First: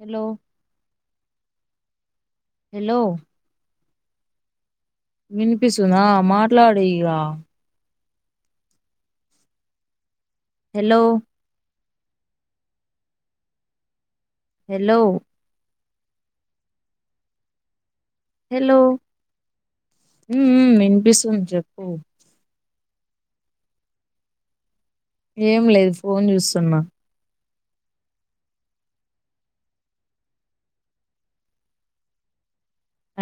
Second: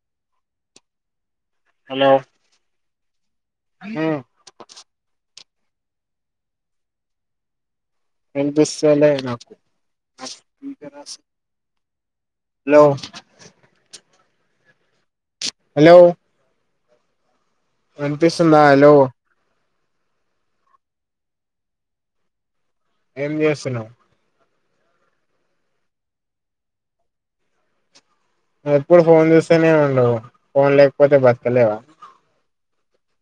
Hello hello hello ఉమ్ వినిపిస్తుందా మాట్లాడు ఇగ వినిపిస్తలే నాకు నా స్పీకర్ హలో అసలు హలో హలో హలో వినిపిస్తుందా హలో ఉ ఉమ్ వినిపిస్తుంది చెప్పు ఏం చేస్తున్నావు ఏం లేదు ఫోన్ చూస్తున్నా ఎప్పుడు ఫోన్ చూస్తూనే ఉండు ఫోన్ లేకపోతే బతకలేవా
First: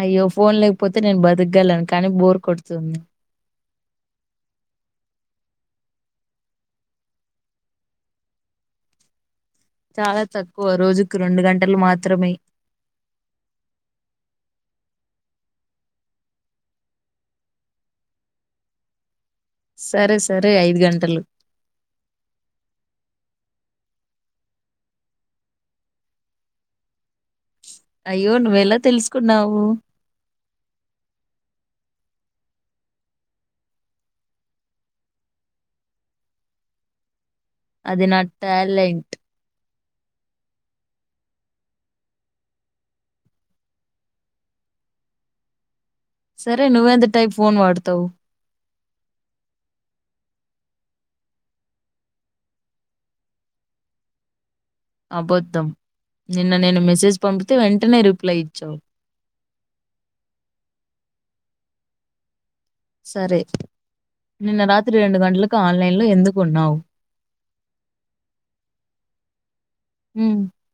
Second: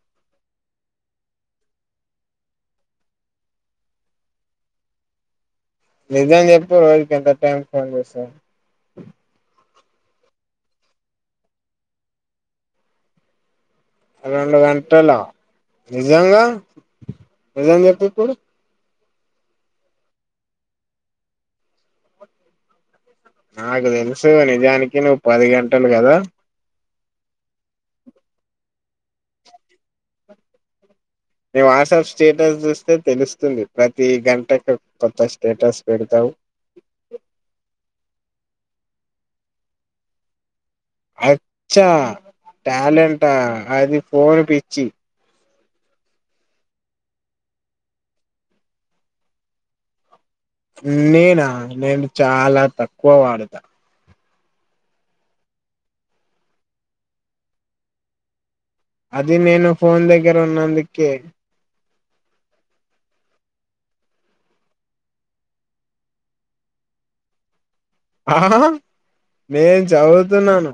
అయ్యో ఫోన్ లేకపోతే నేను బతుకగలను కానీ బోర్ కొడుతుంది నిజం చెప్పు రోజుకి ఎంత టైమ్ స్పెండ్ చేస్తావు చాలా తక్కువ రోజుకు రెండు గంటలు మాత్రమే రెండు గంటలా నిజంగా నిజం చెప్పు ఇప్పుడు సరే సరే ఐదు గంటలు నాకు తెలుసు నిజానికి నువ్వు పది గంటలు కదా అయ్యో నువ్వెలా తెలుసుకున్నావు నీ వాట్సాప్ స్టేటస్ చూస్తే తెలుస్తుంది ప్రతి గంటకి ఒక కొత్త స్టేటస్ పెడతావ్ [unintelligible] అది నా టాలెంట్ అచ్చా టాలెంటా అది ఫోన్ పిచ్చి, సరే నువ్వేంత టై ఫోన్ వాడతావు. నేనా నేను చాలా తక్కువ వాడత అబద్ధం నిన్న నేను మెసేజ్ పంపితే వెంటనే రిప్లై ఇచ్చావు, అది నేను ఫోన్ దగ్గర ఉన్నందుకే సరే నిన్న రాత్రి రెండు గంటలకు ఆన్లైన్లో ఎందుకున్నావు ఆ నేను చదువుతున్నాను,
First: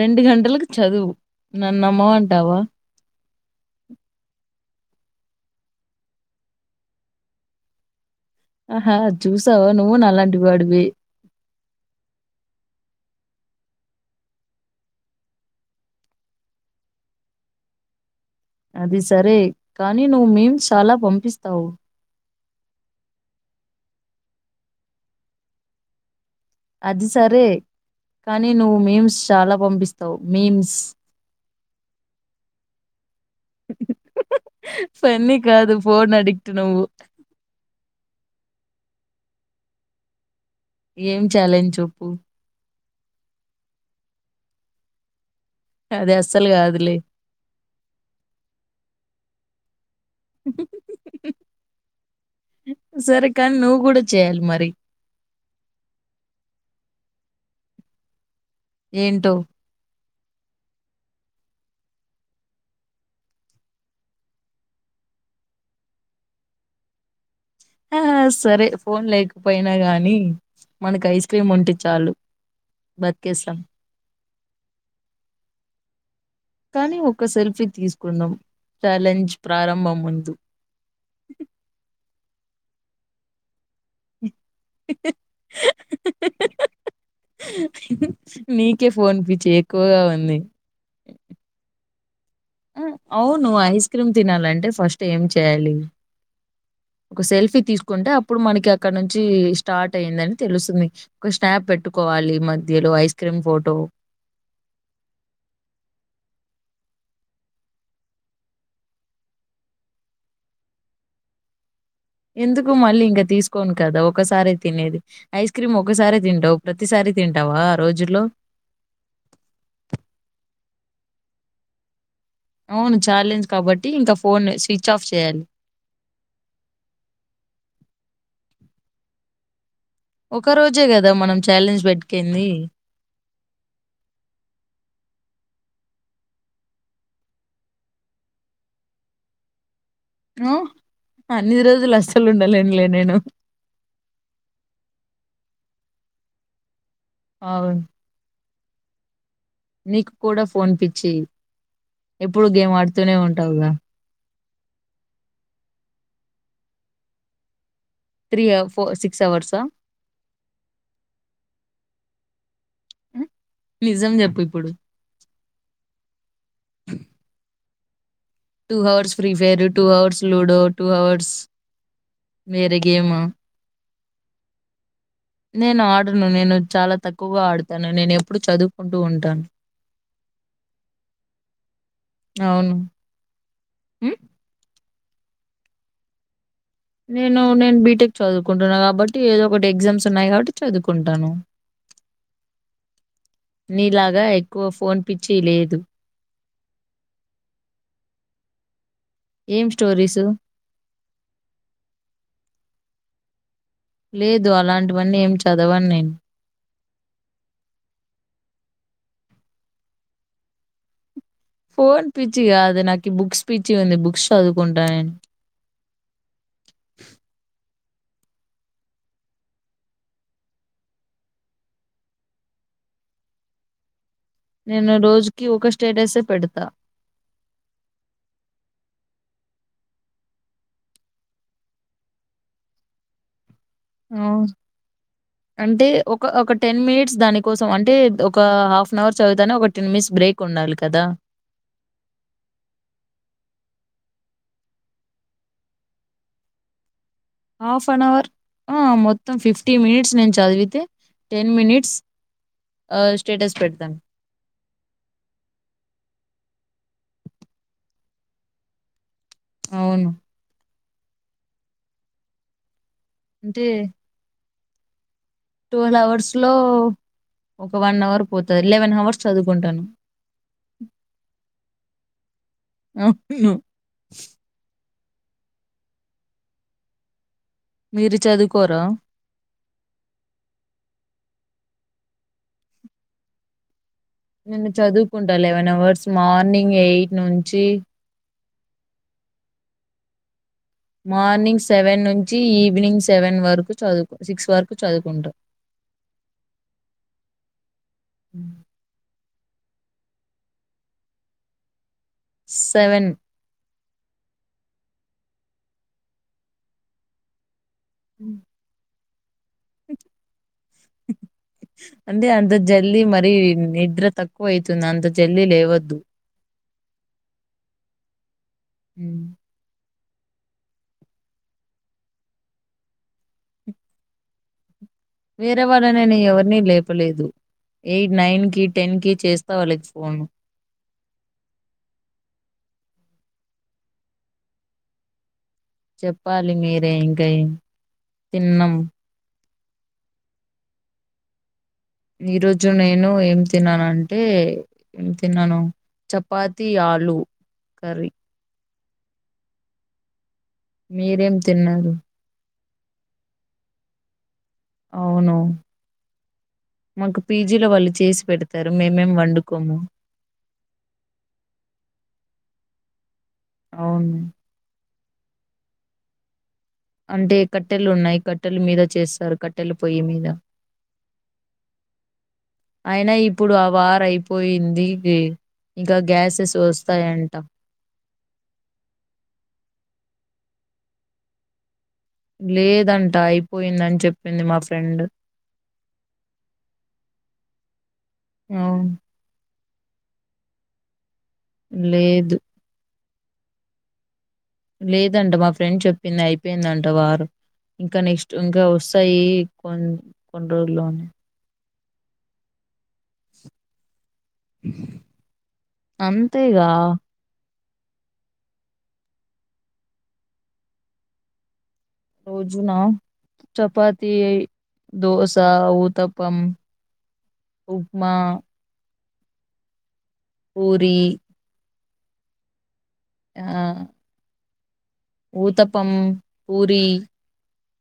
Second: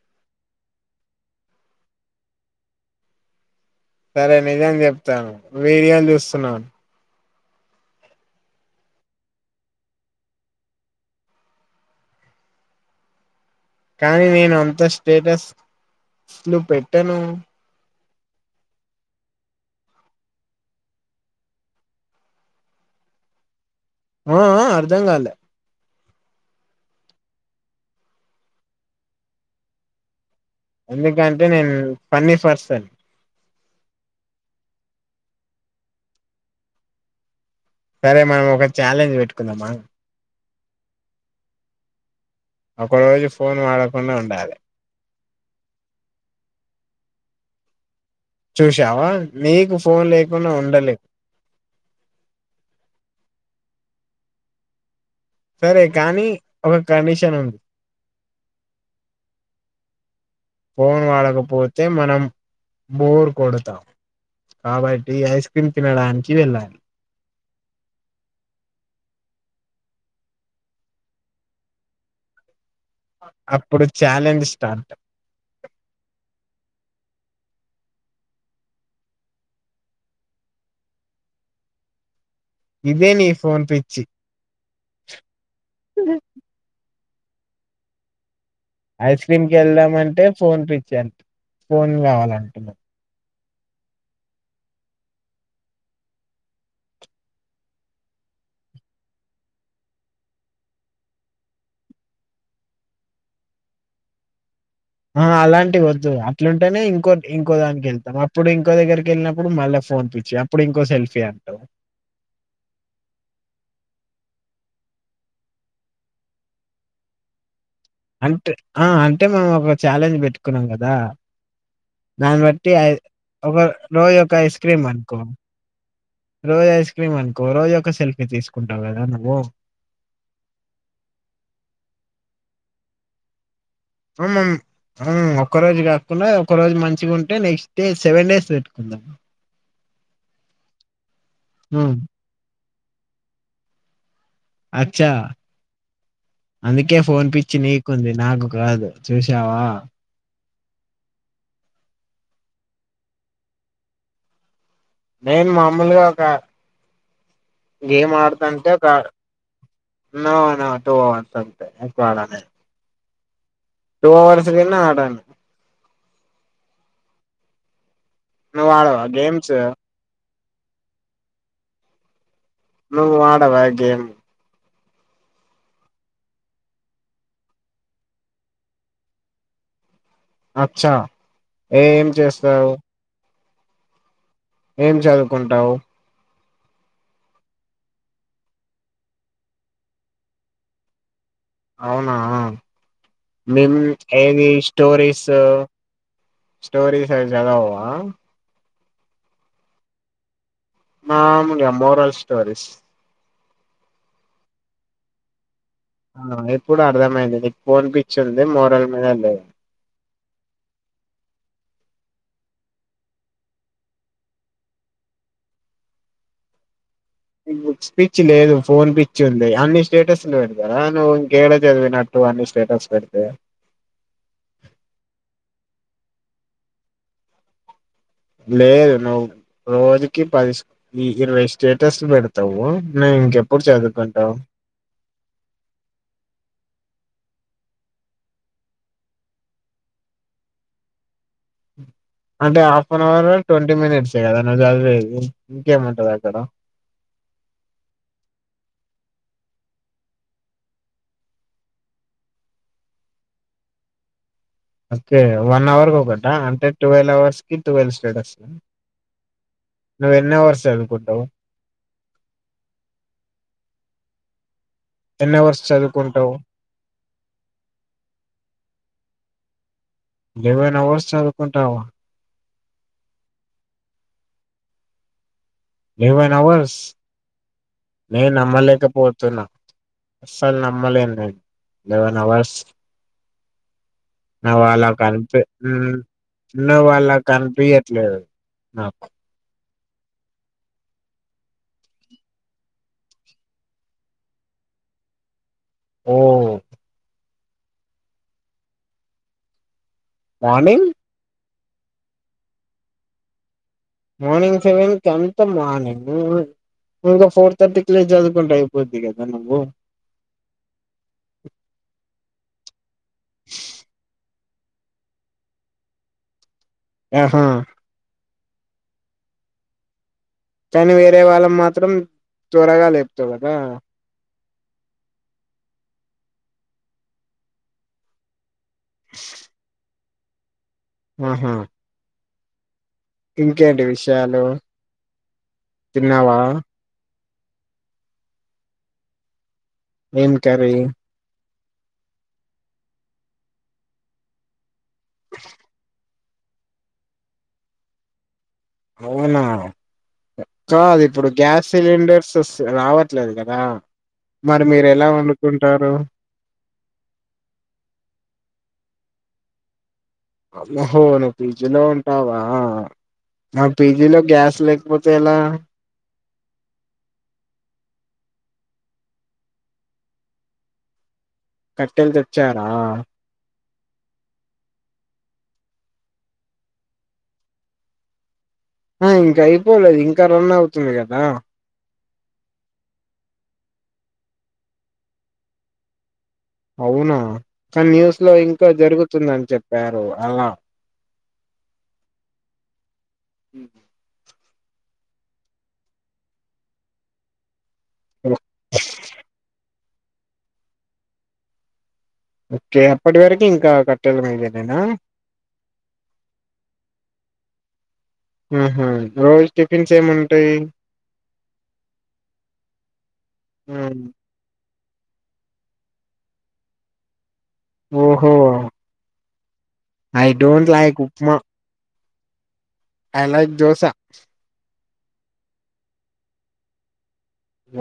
రెండు గంటలకు చదువు నన్నమ్మ అంటావా సరే నిజం చెప్తాను వీడియోలు చూస్తున్నాను. ఆహా చూసావ నువ్వు అల్లాంటి వాడివి కానీ నేను అంత స్టేటస్లు పెట్టాను, అది సరే కానీ నువ్వు మేమ్స్ చాలా పంపిస్తావు. [unintelligible] ఆ అ అర్ధం కాలే అది సరే కానీ నువ్వు మేమ్స్ చాలా పంపిస్తావు. మీమ్స్. ఎందుకంటే నేను ఫన్నీ పర్సన్ పన్న కాదు పోన్ అడిక్ట్ ను సరే మనం ఒక ఛాలెంజ్ పెట్టుకుందాంమా ఏం ఛాలెంజ్ చెప్పు ఒక రోజు ఫోన్ వాడకుండా ఉండాలి అది అస్సలు కాదులే చూసావా మీకు ఫోన్ లేకుండా ఉండలేదు సరే కానీ నువ్వు కూడా చేయాలి మరి సరే కానీ ఒక కండిషన్ ఏంటో ఫోన్ వాడకపోతే మనం బోర్ కొడతాం కాబట్టి ఐస్ క్రీమ్ తినడానికి వెళ్ళాలి ఆ సరే ఫోన్ లేకపోయినా గానీ మనకి ఐస్ క్రీమ్ ఉంటే చాలు బతికేస్తాం అప్పుడు ఛాలెంజ్ స్టార్ట్ కానీ ఒక్క సిల్ తీసుకుందాం చాలెంజ్ ప్రారంభం ముందు ఇదే నీ ఫోన్ పచ్చి [unintelligible] ఫోన్ ఐస్ క్రీమ్ పిచ్చి కి ఎక్కువగా వెళ్దామ అంటే ఉంది ఫోన్ పిచ్చి ఫోన్ కావాలం ఆ అవును్ ఐస్ క్రీమ్ తినాలంటే ఫస్ట్ ఏం చేయాలి ఒక సెల్ఫీ తీసుకుంటే అప్పుడు మనకి అక్కడ నుంచి స్టార్ట్ అయిిందని తెలుస్తుంది, ఒక స్నాప్ పెట్టుకోవాలి వాళ్ళు ఇ మధ్యలో ఐస్ క్రీమ్ ఫోటో ఆ అలాంటివి వద్దు అట్లుంటేనే ఇంకో ఇంకో దానికి వెళ్తాం అప్పుడు ఇంకో దగ్గరికి వెళ్ళినప్పుడు మళ్ళా ఫోన్పచ్చి అప్పుడు ఇంకో సెల్ఫీ అంటావు ఎందుకు మళ్ళీ ఇంకా తీసుకోను కదా ఒకసార తినేది ఐస్ క్రీమ్ ఒకసారిే తింటవు ప్రతిసారి తింటవా అంటే ఆ అంటే మేము ఒక ఛాలెంజ్ పెట్టుకున్నాం కదా దాన్ని బట్టి ఐ అవును ఛాలెంజ్ ఒక కాబట్టి ఇంకా రోజు ఒక phone ice cream switch off అనుకో చేయాలి. రోజు ఐస్ క్రీమ్ అనుకో రోజు ఒక సెల్ఫీ తీసుకుంటావు, కదా నువ్వు ఒక రోజే కదా మనం ఛాలెంజ్ పేట్టుకుంది. ఒక్క రోజు కాకుండా ఒక రోజు మంచిగా ఉంటే నెక్స్ట్ డే సెవెన్ డేస్ పెట్టుకుందాం, [unintelligible] ఉ అన్ని రోజులు ఉమ్, అసలు ఉండ లెన్లే నేను అచ్చా అందుకే ఫోన్ పిచ్చి అవును. నీకుంది, నాకు కాదు. చూస్ నీకు కూడా ఫోన్ పిచ్చి, ఎప్పుడు గేమ్ ఆడుతూనే ఉ టావుగా నేన్ మామూలుగా ఒక గేమ్ అ అడ్తంటే ఫో ఒక, అవర్సా? నో నో టూ అవర్స్ అంతే. వాలదే హ్మ్. టూ నిజం జెప్పు అవర్స్ ఇప్పుడు. గిన ఆడన్ నువ్వు టూ ఆడవా hours free games fire, two hours ludo, two hours వేరే నువ్ గేము. ఆడవ గేమ్? నేను ఆడను, నేను చాలా తక్కువగా ఆడతాను. నేను ఎప్పుడూ చదువుకుంటూ ఉంటాన్. అచ్చా ఏం చేస్తవ్? ఉ ఏం చదువుకుంటవ్? నేను నేను బీటెక్ చదువుకుంటున్నా కాబట్టి ఏదో ఒకటి ఎగ్జామ్స్ ఉన్నాయి కాబట్టి చదువుకుంటాను. అవునా, మేం నీలాగా ఏది ఎక్కువ ఫోన్ స్టోరీస్ పిచ్చి లేదు. స్టోరీస్ అవి చదవా? ఏం స్టోరీసు? మాములుగ మోరల్ స్టోరీస్ లేదు అలాంటివన్నీ ఏం చ్ ఆ ఇప్పుడు అర్థమైంది నీక్ ఫోన్ పిచ్చి ఉంది. మోరల్ లేదని ఫోన్ పిచ్చి కాదు, నాకి బుక్స్ పిచ్చి ఉంది. బుక్స్ చదువుకుంటా నేన్. నీక్ బుక్స్ పిచ్చి లేదు, ఫోన్ పిచ్చి ఉంది. అన్ని స్టేటస్లు పెడతారా, నువ్వు ఇంకేడ చదివినట్టు? నువ్వన్నీ స్టేటస్ పెడితే నేను రోజుకి ఒక స్టేటసే పెడతా. లేదు నువ్వు రోజుకి పది స్ ఇరవై స్టేటస్లు పెడతవు. నువ్ ఇంక ఆ అంటే ఒక ఒకట్ టెన్ మినిట్స్ దానికోసం, అంటే ఒక హాఫ్ అన్ అవర్ చదువుతానే ఒక టెన్ మినిట్స్ బ్రేక్ ఉండాలి కదా. అంటే హాఫ్ అన్ అవర్ ట్వంటీ మినిట్సే కదా నువ్ చదివేది, ఇంకేముంటది అక్కడ హాఫ్ అన్ అవర్, ఆ మొత్తం ఫిఫ్టీ మినిట్స్ నేను చదివితే టెన్ మినిట్స్ ఆ స్టేటస్ పెడతాన్. ఒకే వన్ అవర్ కొకటా, అంటే టువెల్వ్ అవర్స్ కి టువెల్ స్టేటస్. అవును నువ్వ ఎన్ని అవర్స్ చదువుకుంటవ్? అంటే ఎన్ని అవర్స్ టువల్ హవర్స్ చదువుకుంటావు లో ఒక వన్ అవర్ పోతది, లెవెన్ అవర్స్ చదువుకుంటాను. లెవెన్ అవర్స్ చదువుకుంటావా? అవును లెవెన్ అవర్స్ మీరు నేన్ చదువుకోరా? నమ్మలేకపోతున్నా, అస్సలు నమ్మలేన్ నేన్. లవెన్ అవర్స్ నేను నవాలా చదువుకుంటా కన్పి, లెవెన్ అవర్స్ మార్నింగ్ నువ్ ఎయిట్ అలా నుంచి కనిపియట్లేద్. ఆ ప్ మార్నింగ్ సెవెన్ నుంచి ఈవినింగ్ సెవెన్ వరకు చదువు సిక్స్ వరకు చదువుకుంట. ఓ ఉ మార్నింగ్ సెవెన్ మార్నింగ్ సెవెన్ కి అంత మార్నింగ్ ఇంగా ఫోర్ తర్టీకి లేచి చదువుకుంటె అయ్యిపోద్ది కదా నువ్వు అందే అంత జల్లి మరీ నిద్ర తక్ తక్కువతుంది అంత జల్ది లేవద్దు ఆహా ఉహ్ కానీ వేరే వాళ్ళం మాత్రం త్వరగా లేపుతావు కదా వేరే వాళ్ళని నేన్ ఎవరినీ లేపలేదు ఎయిట్ నైన్ కి టెన్ కి చేస్తా వాళ్ళ కి ఫో పోను ఆహా ఇంకేంటి విషయాలు తిన్నావా చెప్పాలి మీరే ఇంకెం తిన్నం ఏం కర్రీ ఈ రోజు నేను ఏం తిన్నాను అంటే ఏం తిన్నాను చపాతి ఆలు కర్రీ అవునా కాదు ఇప్పుడు మీరేం గ్యాస్ తిన్నారు సిలిండర్స్ వస్ తు రావట్లేదు కదా మరి మీరు ఎలా అవును వండుకుంటారు మాకు పీజీలో వాళ్ళు చేసి పెడతారు మేము మేమ్ వండుకోము అవున్ అహో నువ్వు పీజీలో ఉంటావా మరి అవును. పీజీలో గ్యాస్ లేక్ లేకపోతే ఎలా అంటే కట్టెలు ఉన్నాయి కట్టెలు మీద చేస్తారు కట్టెలు పొయ్యి మీద కట్టెలు తెచ్చారా అయినా ఇప్పుడు ఆ వార్ అయిపోయింది ఇంగా గ్యాసెస్ వస్తాయంట ఆ ఇంకా అయిపోలేదు ఇంకా రన్ అవుతుంది కదా లేదంట అయిపోయిందని చెప్పింది మా ఫ్రెండ్ అవునా కానీ న్యూస్ లో ఇంకా అవును. జరుగుతుందని చెప్పారు అలా లేదు ఉహు లేదంట మా ఫ్రెండ్ చెప్పింది అయిపోయిందంట వారు ఇంకా నెక్స్ట్ ఇంకా వస్తాయి. కొన్ని కొండ్రోజులు ఓకే అప్పటి వరకు ఇంకా కట్టెలు మిందేనేనా అంతేగా ఉహు రోజు టిఫిన్స్ ఏముంటాయి రోజునా మ్. చపాతి దోసా ఉతప్పం ఓహో I don't like puri upma I like dosa uttapam puri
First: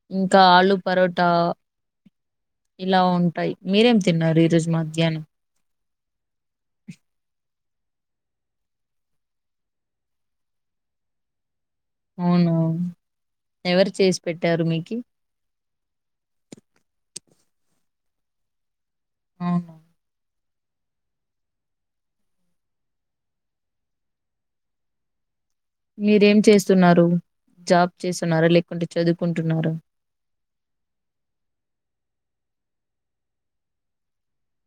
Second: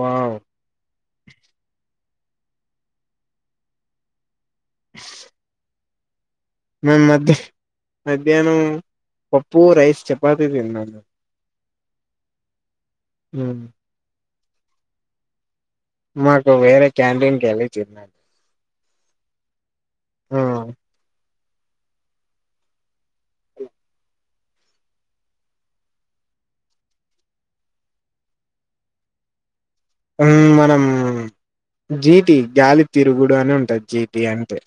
wow ఇంకా ఆలు పరోటా ఇలా ఉంటాయి మీరేం తిన్నారు ఈరోజు మధ్యాహ్నం మ మధ్య మధ్యాహ్నం పప్పు రైస్ చపాతీ తిన్నం మెమ్ అవునా ఎవరు చేసి పెట్టారు మీకి మాకి వేరే క్యాంటీన్ కి వెళ్ళి చెప్పినార్ అవును ఆహ్ అ మీరేం చేస్తున్నారు జాబ్ చేస్తున్నారా లేకుంటే చదువుకుంటున్నారా అన్ మనం జీటి గాలికి తిరుగుడు అని ఉంటాది జీటి అంటె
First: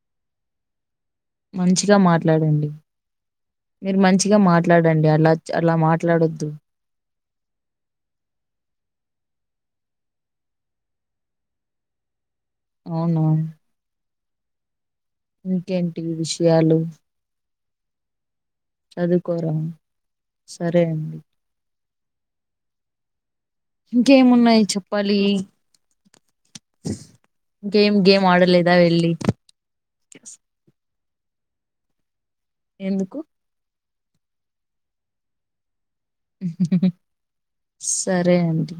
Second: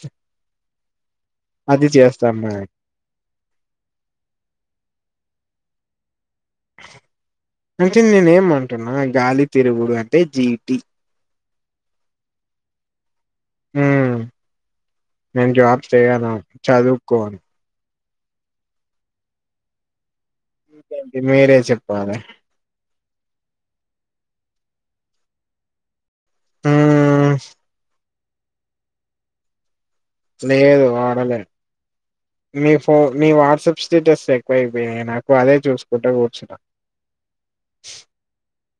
మంచిగా మనం మాట్లాడండి మీరు మంచిగా మాట్లాడండి అలా అలా మాట్లాడొద్దు. అయితే నేనేమంటున్నా గాలి తిరుగుడు అంటే జీటి. అవునా నేను జాబ్ ఇంకేంటి చేయను విషయాలు. చదువుకోను చదువుకోరా సరే ఇకేంటి అండి మీరే చెప్పాలె. ఇంకేమున్నయి చెప్పాలి గేమ్ గేమ్ మాడలేదా వెళ్ళి. లేదు ఆడలే మీ ఫో ఎందుకు మీ వాట్సప్ స్టేటస్ ఎక్కువపోయినయి నాకు అదే చూస్ సరే అండి.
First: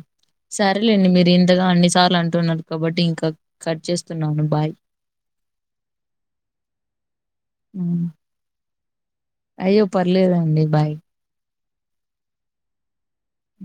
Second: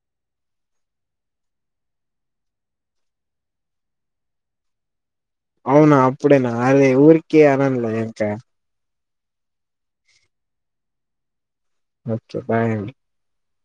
సరేలేండి మీరు ఇంతగా అన్నిసార్లు అంటున్నారు కాబట్టి ఇంకా కట్ చేస్తున్నాను బాయ్. అవునా అప్పుడేనా అరే ఊరికే అనన్లే ఉమ్. ఇంకా అయ్యో పర్లేదండి బాయ్. ఒకే బాయ్ అండి. అ